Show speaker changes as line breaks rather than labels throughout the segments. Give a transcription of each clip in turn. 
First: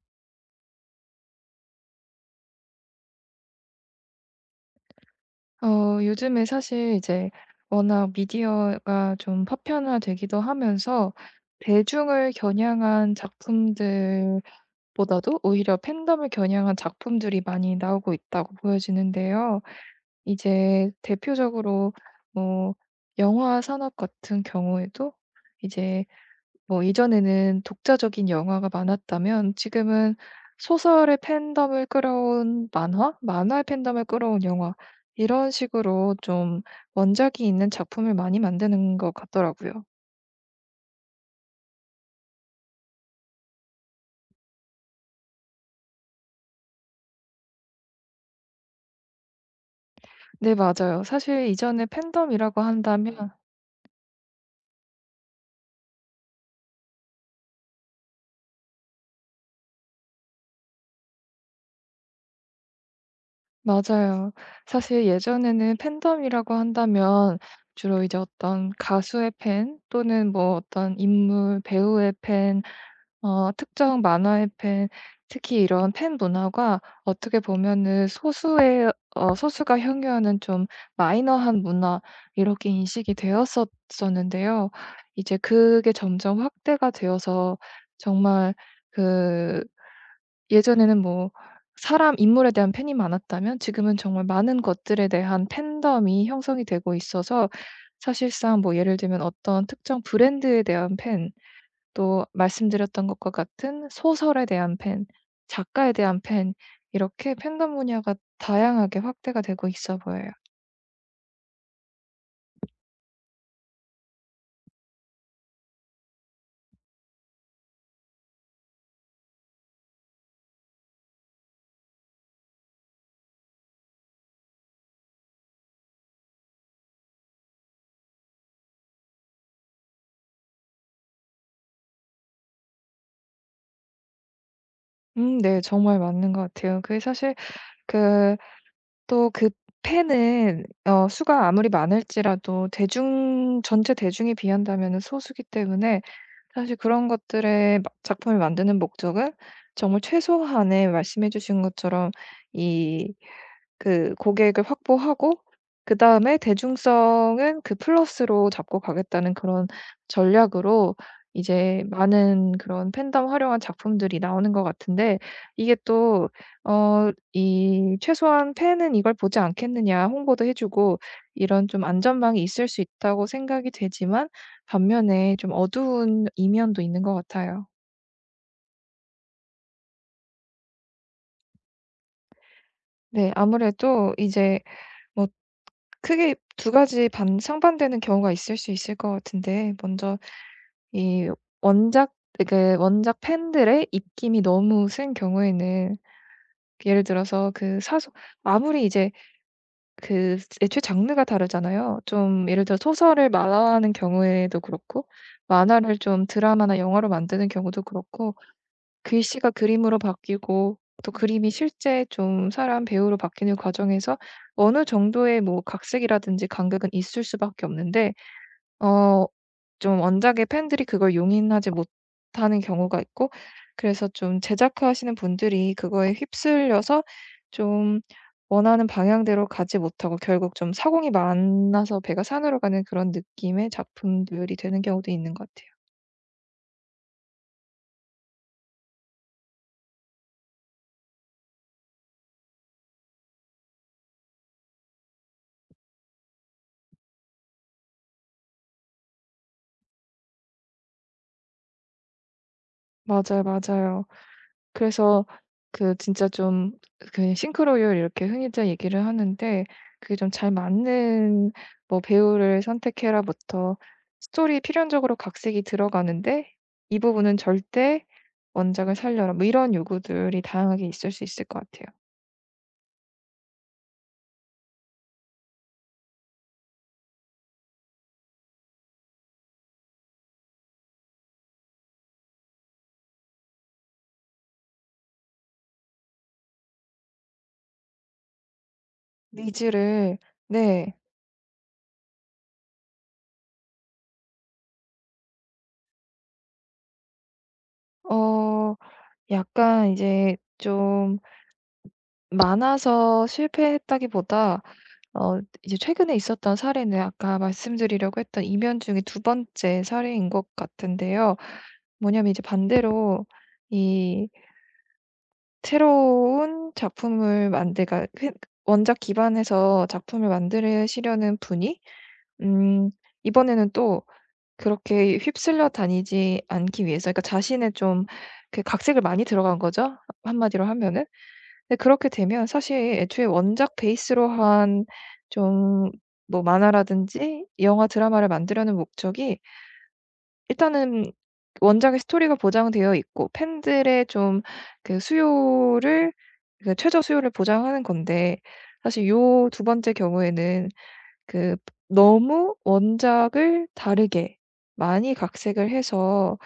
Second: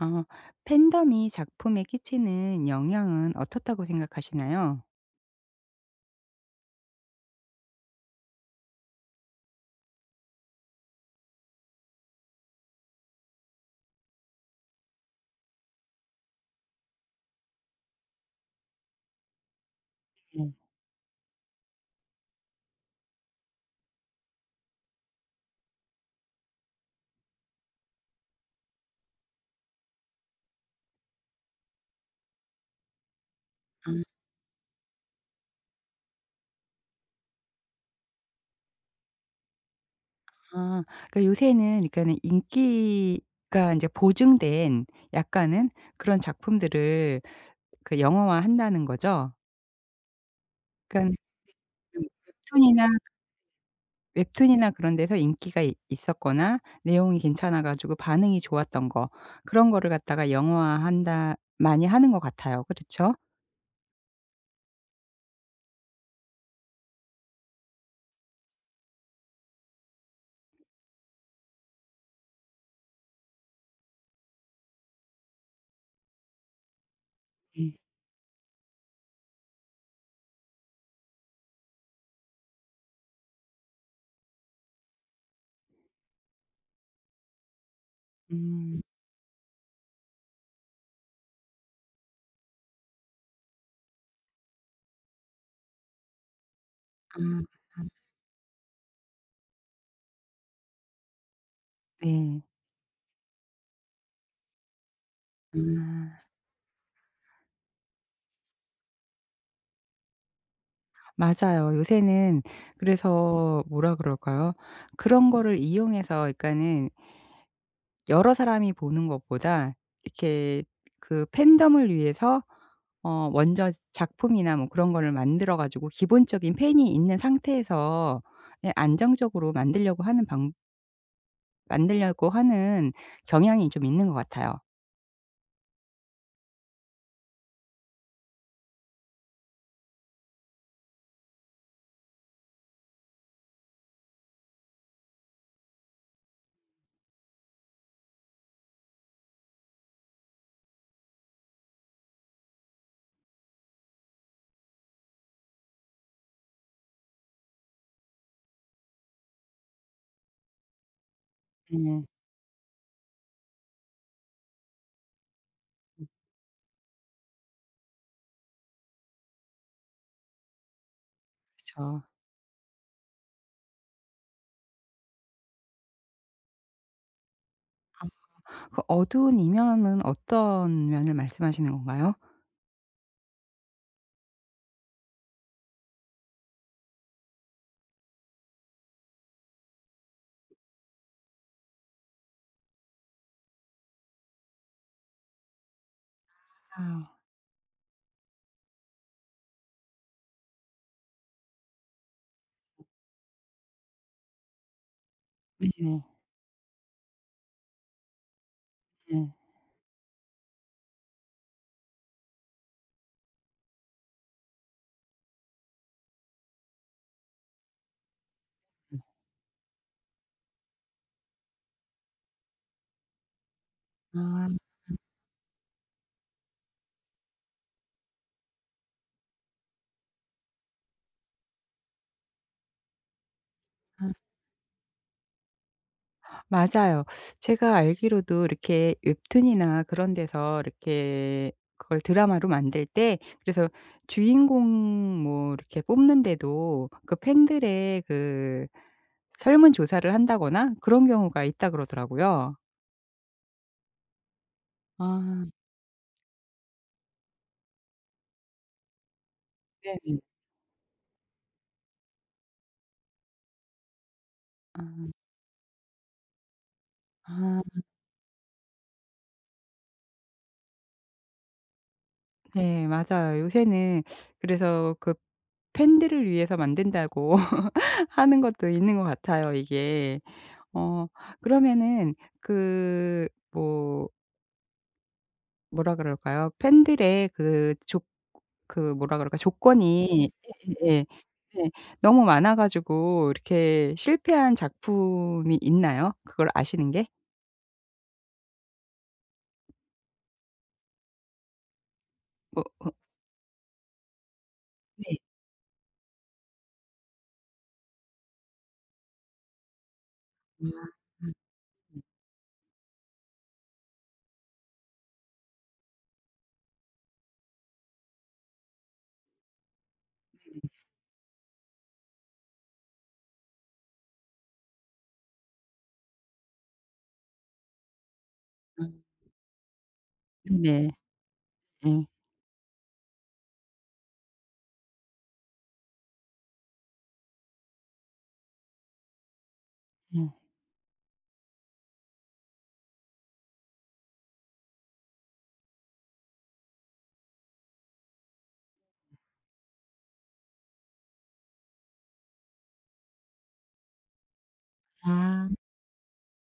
어 팬덤이 작품에 끼치는 영향은 어떻다고 생각하시나요?
요즘에 사실 이제 워낙 미디어가 좀 파편화되기도 하면서, 대중을 겨냥한 작품들보다도 오히려 팬덤을 겨냥한 작품들이 많이 나오고 있다고 보여지는데요.
네.
이제 대표적으로 뭐 영화 산업 같은 경우에도 이제, 뭐 이전에는 독자적인 영화가 많았다면 지금은 소설의 팬덤을 끌어온 만화, 만화의 팬덤을 끌어온 영화, 이런 식으로 좀 원작이 있는 작품을 많이 만드는 것 같더라고요.
아 그러니까 요새는 그러니까는 인기가 이제 보증된 약간은 그런 작품들을 그 영화화한다는 거죠.
네,
그러
맞아요.
니까
사실 이전에 팬덤이라고
웹툰이나
한다면,
웹툰이나 그런 데서 인기가 이 있었거나 내용이 괜찮아 가지고 반응이 좋았던 거 그런 거를 갖다가 영화화한다 많이 하는 것 같아요. 그렇죠?
맞아요. 사실 예전에는 팬덤이라고 한다면 주로 이제 어떤 가수의 팬, 또는 뭐 어떤 인물, 배우의 팬, 특정 만화의 팬, 특히 이런 팬 문화가 어떻게
네.
보면은 소수의 어 소수가 향유하는 좀 마이너한 문화, 이렇게 인식이 되었었었는데요. 이제 그게 점점 확대가 되어서 정말,
음.
그 예전에는 뭐 사람 인물에 대한 팬이 많았다면 지금은 정말 많은 것들에 대한 팬덤이 형성이 되고 있어서,
아
사실상 뭐 예를 들면 어떤 특정 브랜드에 대한 팬, 또
네.
말씀드렸던 것과 같은 소설에 대한 팬, 작가에 대한
아.
팬, 이렇게 팬덤 분야가 다양하게 확대가 되고 있어 보여요.
맞아요. 요새는 그래서 뭐라 그럴까요? 그런 거를 이용해서 그러니까는 여러 사람이 보는 것보다 이렇게 그 팬덤을 위해서 먼저 작품이나 뭐 그런 거를 만들어 가지고 기본적인 팬이 있는 상태에서 예 안정적으로 만들려고 하는 방 만들려고 하는 경향이 좀 있는 것 같아요.
네. 정말 맞는 것 같아요. 그게 사실 그 또 그 팬은 수가 아무리 많을지라도 대중, 전체 대중에 비한다면 소수기 때문에, 사실 그런 것들의 마 작품을 만드는 목적은 정말 최소한의, 말씀해 주신 것처럼 이 그 고객을 확보하고 그다음에 대중성은 그 플러스로 잡고 가겠다는 그런 전략으로 이제
네,
많은 그런 팬덤 활용한 작품들이 나오는 것 같은데, 이게 또 이 최소한 '팬은 이걸 보지 않겠느냐.' 홍보도 해 주고 이런 좀
그렇죠.
안전망이 있을 수 있다고 생각이 되지만, 반면에 좀 어두운 이면도 있는 것 같아요.
그 어두운 이면은 어떤 면을 말씀하시는 건가요?
네. 아무래도 이제 뭐 크게 두 가지 반 상반되는 경우가 있을 수 있을 것 같은데, 먼저 이 원작 원작 팬들의 입김이 너무 센 경우에는, 예를
아.
들어서 그 사소 아무리 이제 그 애초에 장르가 다르잖아요. 좀 예를 들어 소설을 만화화하는 경우에도 그렇고 만화를
네네.
좀 드라마나 영화로 만드는 경우도 그렇고,
네.
글씨가 그림으로 바뀌고 또 그림이 실제 좀 사람 배우로 바뀌는 과정에서 어느 정도의 뭐 각색이라든지 간극은 있을 수밖에 없는데,
네.
어 좀 원작의 팬들이 그걸 용인하지 못하는 경우가 있고, 그래서 좀
아.
제작하시는 분들이 그거에 휩쓸려서 좀 원하는 방향대로 가지 못하고 결국 좀 사공이 만나서 배가 산으로 가는 그런 느낌의 작품들이 되는 경우도 있는 것 같아요.
맞아요. 제가 알기로도 이렇게 웹툰이나 그런 데서 이렇게 그걸 드라마로 만들 때 그래서 주인공 뭐 이렇게 뽑는데도 그 팬들의 그 설문 조사를 한다거나 그런 경우가 있다 그러더라고요.
맞아요, 맞아요. 그래서
아.
그 진짜 좀 그 싱크로율, 이렇게 흔히들 얘기를 하는데, 그게
네네.
좀 잘 맞는 뭐 배우를 선택해라부터 스토리
아.
필연적으로 각색이 들어가는데 이 부분은
아
절대 원작을 살려라, 뭐 이런 요구들이 다양하게 있을 수 있을 것 같아요.
네 맞아요. 요새는 그래서 그 팬들을 위해서 만든다고 하는 것도 있는 것 같아요 이게. 어 그러면은 그뭐 뭐라 그럴까요? 팬들의 그 조 그 뭐라 그럴까?
니즈를.
조건이
네.
예예예. 네. 너무 많아 가지고 이렇게 실패한 작품이 있나요? 그걸 아시는 게?
어 약간 이제 좀
뭐 어
많아서 실패했다기보다,
네.
이제 최근에 있었던 사례는 아까 말씀드리려고 했던 이면 중에 두 번째 사례인 것
아. 음
같은데요.
음
뭐냐면 이제 반대로 이 새로운 작품을 만들 까 원작 기반에서 작품을 만드시려는 분이, 음 이번에는 또 그렇게 휩쓸려 다니지 않기 위해서, 그러니까 자신의 좀 그
음.
각색을 많이 들어간 거죠, 한마디로
네네.
하면은. 근데
예.
그렇게 되면 사실 애초에 원작 베이스로 한 좀 뭐 만화라든지 영화 드라마를 만들려는 목적이,
예.
일단은 원작의 스토리가 보장되어 있고 팬들의 좀 그 수요를, 그 최저 수요를 보장하는 건데, 사실 요 두 번째 경우에는 그 너무 원작을 다르게 많이
아.
각색을 해서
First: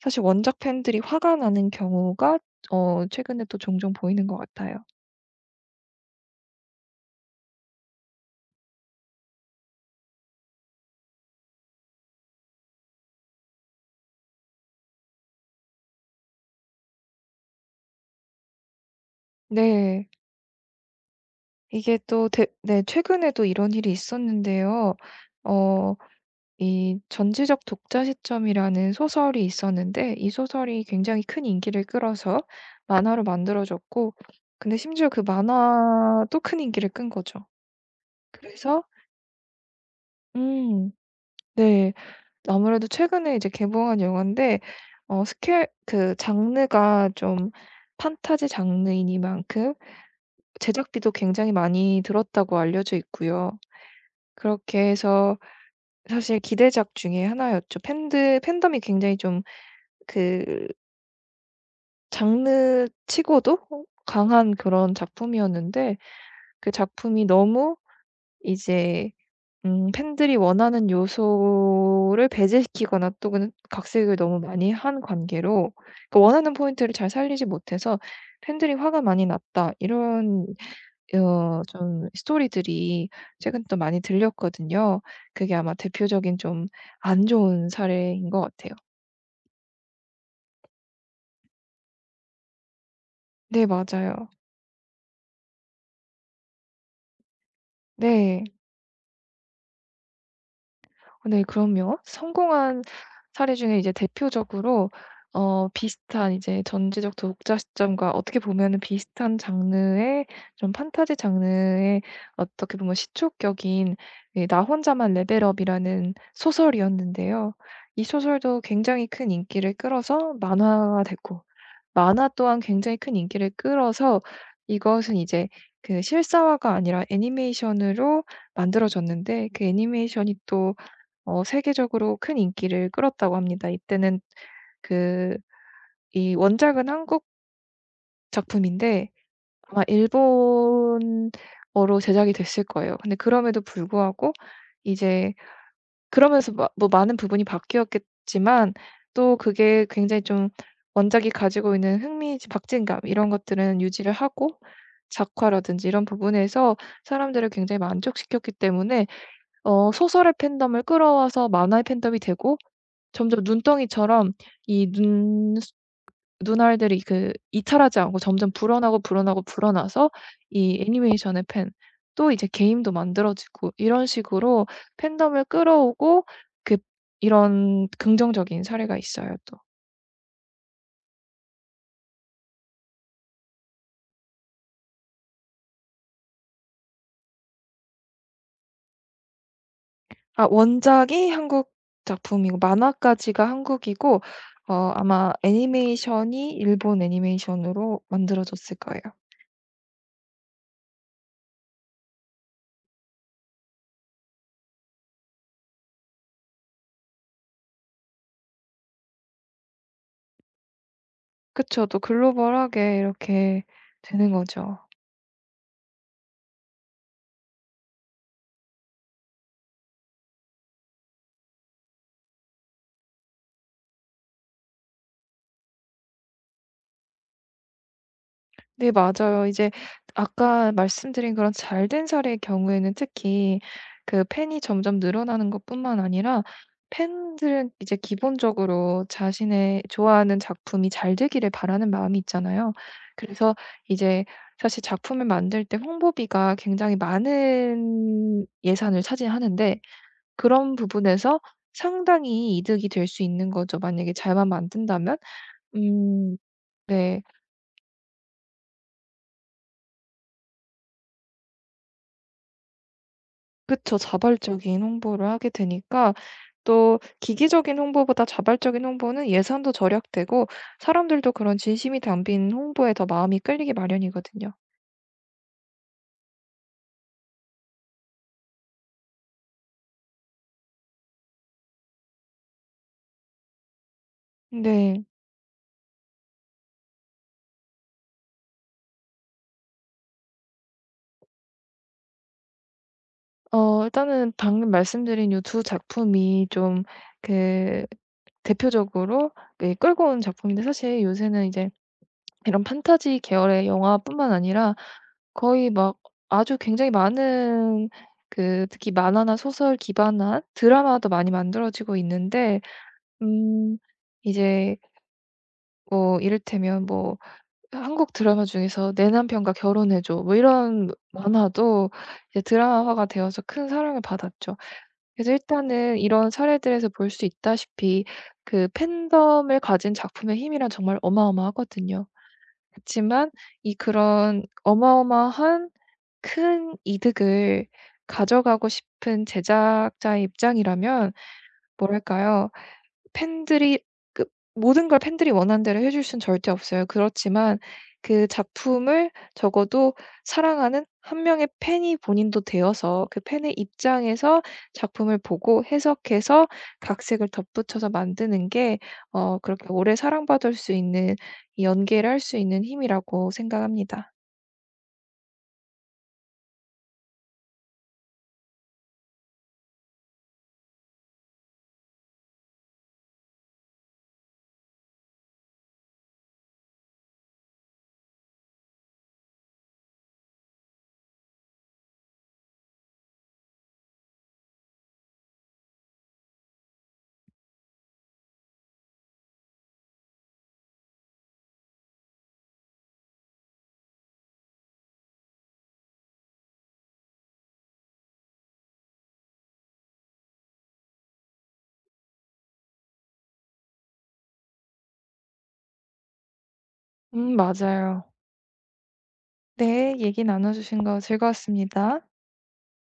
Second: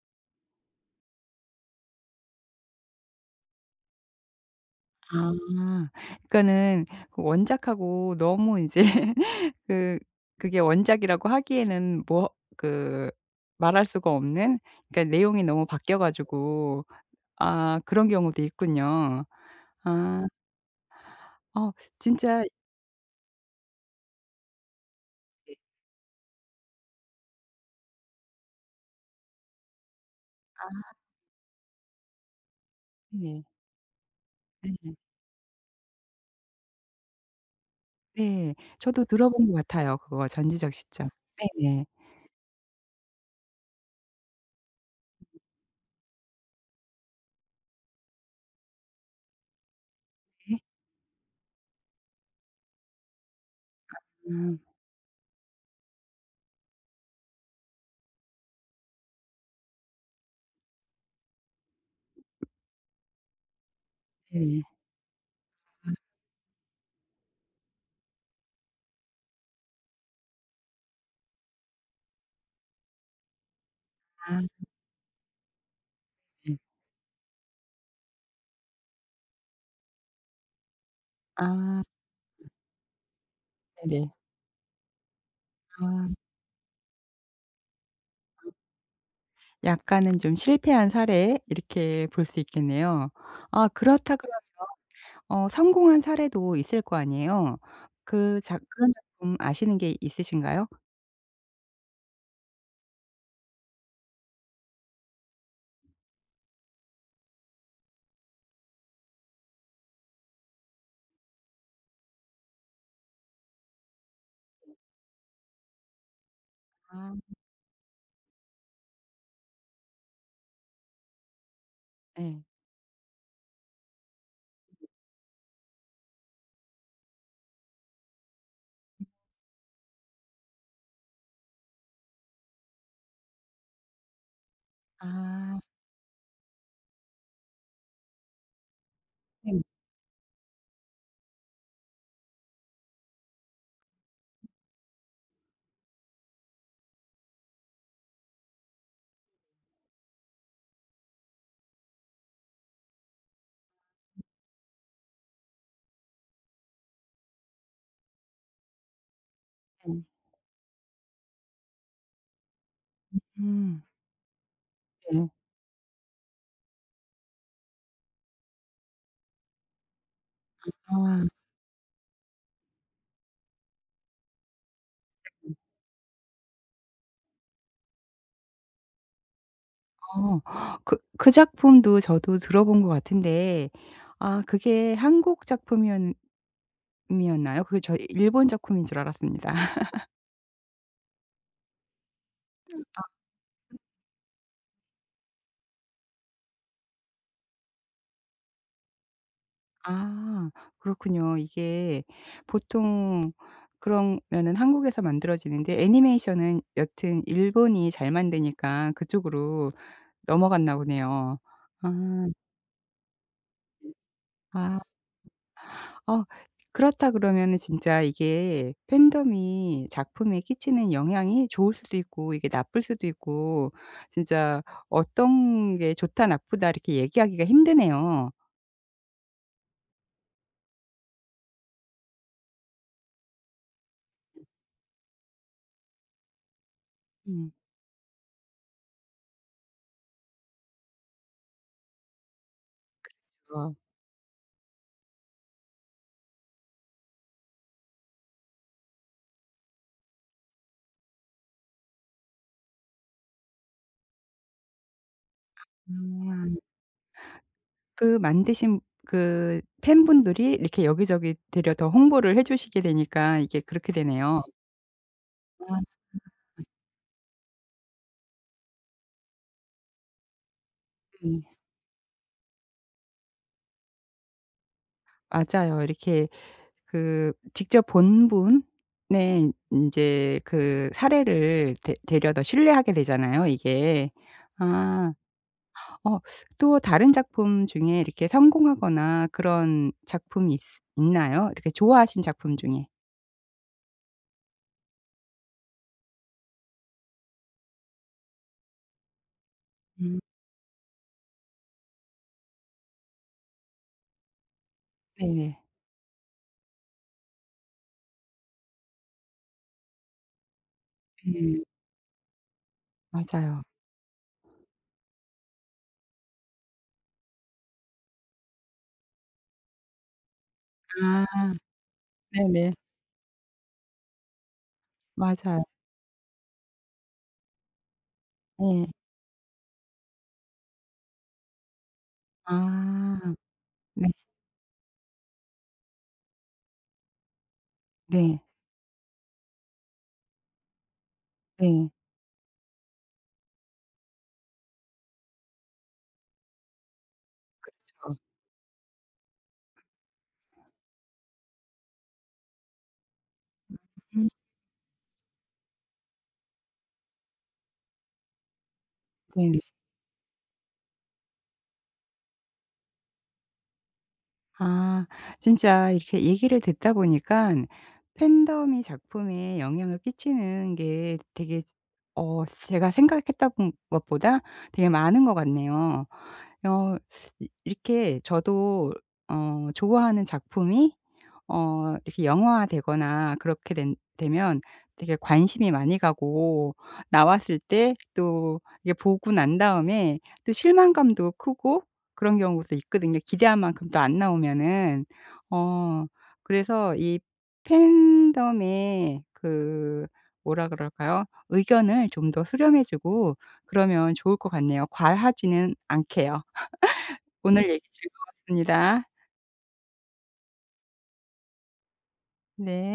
사실 원작 팬들이 화가 나는 경우가 최근에 또 종종 보이는 것 같아요.
아. 그러니까는 그 원작하고 너무 인제 그 그게 원작이라고 하기에는 뭐 그 말할 수가 없는 그러니까 내용이 너무 바뀌어 가지고 아 그런 경우도 있군요.
네.
아. 어
이게 또
진짜
대 네, 최근에도 이런 일이 있었는데요.
이게
어 이 전지적 독자 시점이라는 소설이 있었는데, 이 소설이 굉장히 큰 인기를 끌어서 만화로
네.
만들어졌고, 근데
네.
심지어 그 만화도 큰 인기를 끈 거죠.
네.
그래서
저도 들어본 것 같아요 그거 전지적
음
시점. 네네.
네. 아무래도 최근에 이제 개봉한 영화인데, 어 스케일 그 장르가 좀 판타지 장르이니만큼
네.
제작비도 굉장히 많이 들었다고 알려져 있고요.
음.
그렇게 해서 사실 기대작 중에 하나였죠. 팬들 팬덤이 굉장히 좀 그 장르치고도 강한
네네.
그런 작품이었는데, 그 작품이 너무 이제 팬들이 원하는 요소를 배제시키거나 또는 각색을 너무
아
많이 한 관계로 그 원하는
네.
포인트를 잘 살리지 못해서 팬들이 화가 많이 났다. 이런
아
좀 스토리들이 최근 또 많이
네네.
들렸거든요. 그게 아마
아
대표적인 좀 안 좋은 사례인 것 같아요.
약간은 좀 실패한 사례 이렇게 볼 수 있겠네요.
네,
아 그렇다
맞아요.
그러면 어 성공한 사례도 있을 거 아니에요. 그
네.
작 그런 작품 아시는 게 있으신가요?
어, 네 그럼요. 성공한 사례 중에 이제 대표적으로, 비슷한 이제, 전지적 독자 시점과 어떻게 보면은 비슷한 장르의, 좀 판타지 장르의 어떻게 보면 시초격인, 예 나 혼자만 레벨업이라는
아
소설이었는데요. 이 소설도 굉장히 큰 인기를 끌어서 만화가 됐고, 만화
예.
또한 굉장히 큰 인기를 끌어서 이것은 이제 그 실사화가 아니라 애니메이션으로 만들어졌는데, 그 애니메이션이 또 세계적으로 큰 인기를 끌었다고 합니다. 이때는 그
아.
이 원작은 한국 작품인데,
네네.
아마 일본어로 제작이 됐을 거예요. 근데 그럼에도 불구하고 이제 그러면서 마 뭐 많은 부분이 바뀌었겠지만, 또 그게 굉장히 좀 원작이 가지고 있는 흥미, 박진감 이런 것들은 유지를 하고, 작화라든지 이런 부분에서 사람들을 굉장히 만족시켰기 때문에,
네.
소설의 팬덤을 끌어와서 만화의 팬덤이 되고, 점점
음.
눈덩이처럼 이
네.
눈 눈알들이 그 이탈하지 않고 점점 불어나고, 불어나고, 불어나서, 이
아.
애니메이션의 팬, 또 이제 게임도 만들어지고 이런 식으로 팬덤을 끌어오고, 그 이런 긍정적인 사례가 있어요 또.
어. 그 작품도 저도 들어본 것 같은데 아 그게 한국 작품이었 이었나요? 그 저 일본 작품인 줄 알았습니다.
아, 원작이 한국 작품이고 만화까지가 한국이고, 아마 애니메이션이 일본 애니메이션으로 만들어졌을 거예요.
아 그렇군요. 이게 보통 그러면은 한국에서 만들어지는데 애니메이션은 여튼 일본이 잘 만드니까 그쪽으로 넘어갔나 보네요.
그쵸. 또
아.
글로벌하게 이렇게 되는 거죠.
아. 어 그렇다 그러면은 진짜 이게 팬덤이 작품에 끼치는 영향이 좋을 수도 있고 이게 나쁠 수도 있고 진짜 어떤 게 좋다 나쁘다 이렇게 얘기하기가 힘드네요.
네, 맞아요. 이제 아까 말씀드린 그런 잘된 사례의 경우에는 특히, 그 팬이 점점 늘어나는 것뿐만 아니라,
음.
팬들은 이제 기본적으로 자신의 좋아하는 작품이 잘 되기를 바라는 마음이 있잖아요. 그래서
그
이제 사실 작품을 만들 때 홍보비가 굉장히 많은 예산을 차지하는데, 그런 부분에서 상당히 이득이 될 수 있는 거죠. 만약에 잘만 만든다면. 음,
음.
네.
그 만드신 그 팬분들이 이렇게 여기저기 데려 더 홍보를 해 주시게 되니까 이게 그렇게
그쵸.
되네요.
자발적인 홍보를 하게
아
되니까, 또 기기적인 홍보보다 자발적인 홍보는 예산도 절약되고 사람들도
네.
그런 진심이 담긴 홍보에 더 마음이 끌리기 마련이거든요.
맞아요. 이렇게 그 직접 본 분의 인제 그 사례를 데 데려다 신뢰하게 되잖아요 이게.
네.
아 어 또 다른 작품 중에 이렇게 성공하거나 그런 작품이 있으 있나요? 이렇게 좋아하신 작품 중에?
일단은 방금 말씀드린 이 두 작품이 좀 그 대표적으로 그 끌고
음.
온 작품인데, 사실 요새는 이제 이런 판타지 계열의 영화뿐만 아니라
네네.
거의 막 아주 굉장히 많은, 그 특히 만화나 소설 기반한 드라마도 많이
네.
만들어지고 있는데
맞아요.
음. 이제 뭐 이를테면 뭐 한국 드라마 중에서 "내 남편과 결혼해 줘." 뭐 이런
아
만화도 이제
네네.
드라마화가 되어서 큰 사랑을 받았죠. 그래서
맞아요.
일단은 이런 사례들에서 볼 수 있다시피, 그
예.
팬덤을 가진 작품의 힘이란 정말 어마어마하거든요. 그지
아.
만 이
네.
그런 어마어마한 큰 이득을
네.
가져가고 싶은 제작자의 입장이라면,
네.
뭐랄까요? 팬들이 그 모든 걸 팬들이 원하는 대로 해줄 수는 절대 없어요. 그렇지만
그렇죠.
그 작품을 적어도 사랑하는 한 명의 팬이 본인도 되어서 그 팬의
음.
입장에서 작품을 보고 해석해서 각색을 덧붙여서 만드는 게,
네네.
그렇게 오래 사랑받을 수 있는 이 연계를 할 수 있는 힘이라고 생각합니다.
아 진짜 이렇게 얘기를 듣다 보니까 팬덤이 작품에 영향을 끼치는 게 되게 어 제가 생각했던 것보다 되게 많은 것 같네요. 어 이 이렇게 저도 어 좋아하는 작품이 어 이렇게 영화화되거나 그렇게 된 되면 되게 관심이 많이 가고 나왔을 때 또 이게 보고 난 다음에 또 실망감도 크고 그런 경우도 있거든요, 기대한 만큼 또 안 나오면은. 어 그래서 이 팬덤의 그 뭐라 그럴까요? 의견을 좀 더 수렴해 주고 그러면 좋을 것 같네요. 과하지는 않게요. 오늘 얘기
맞아요.
즐거웠습니다.
네. 얘기 나눠 주신 거 즐거웠습니다.
네.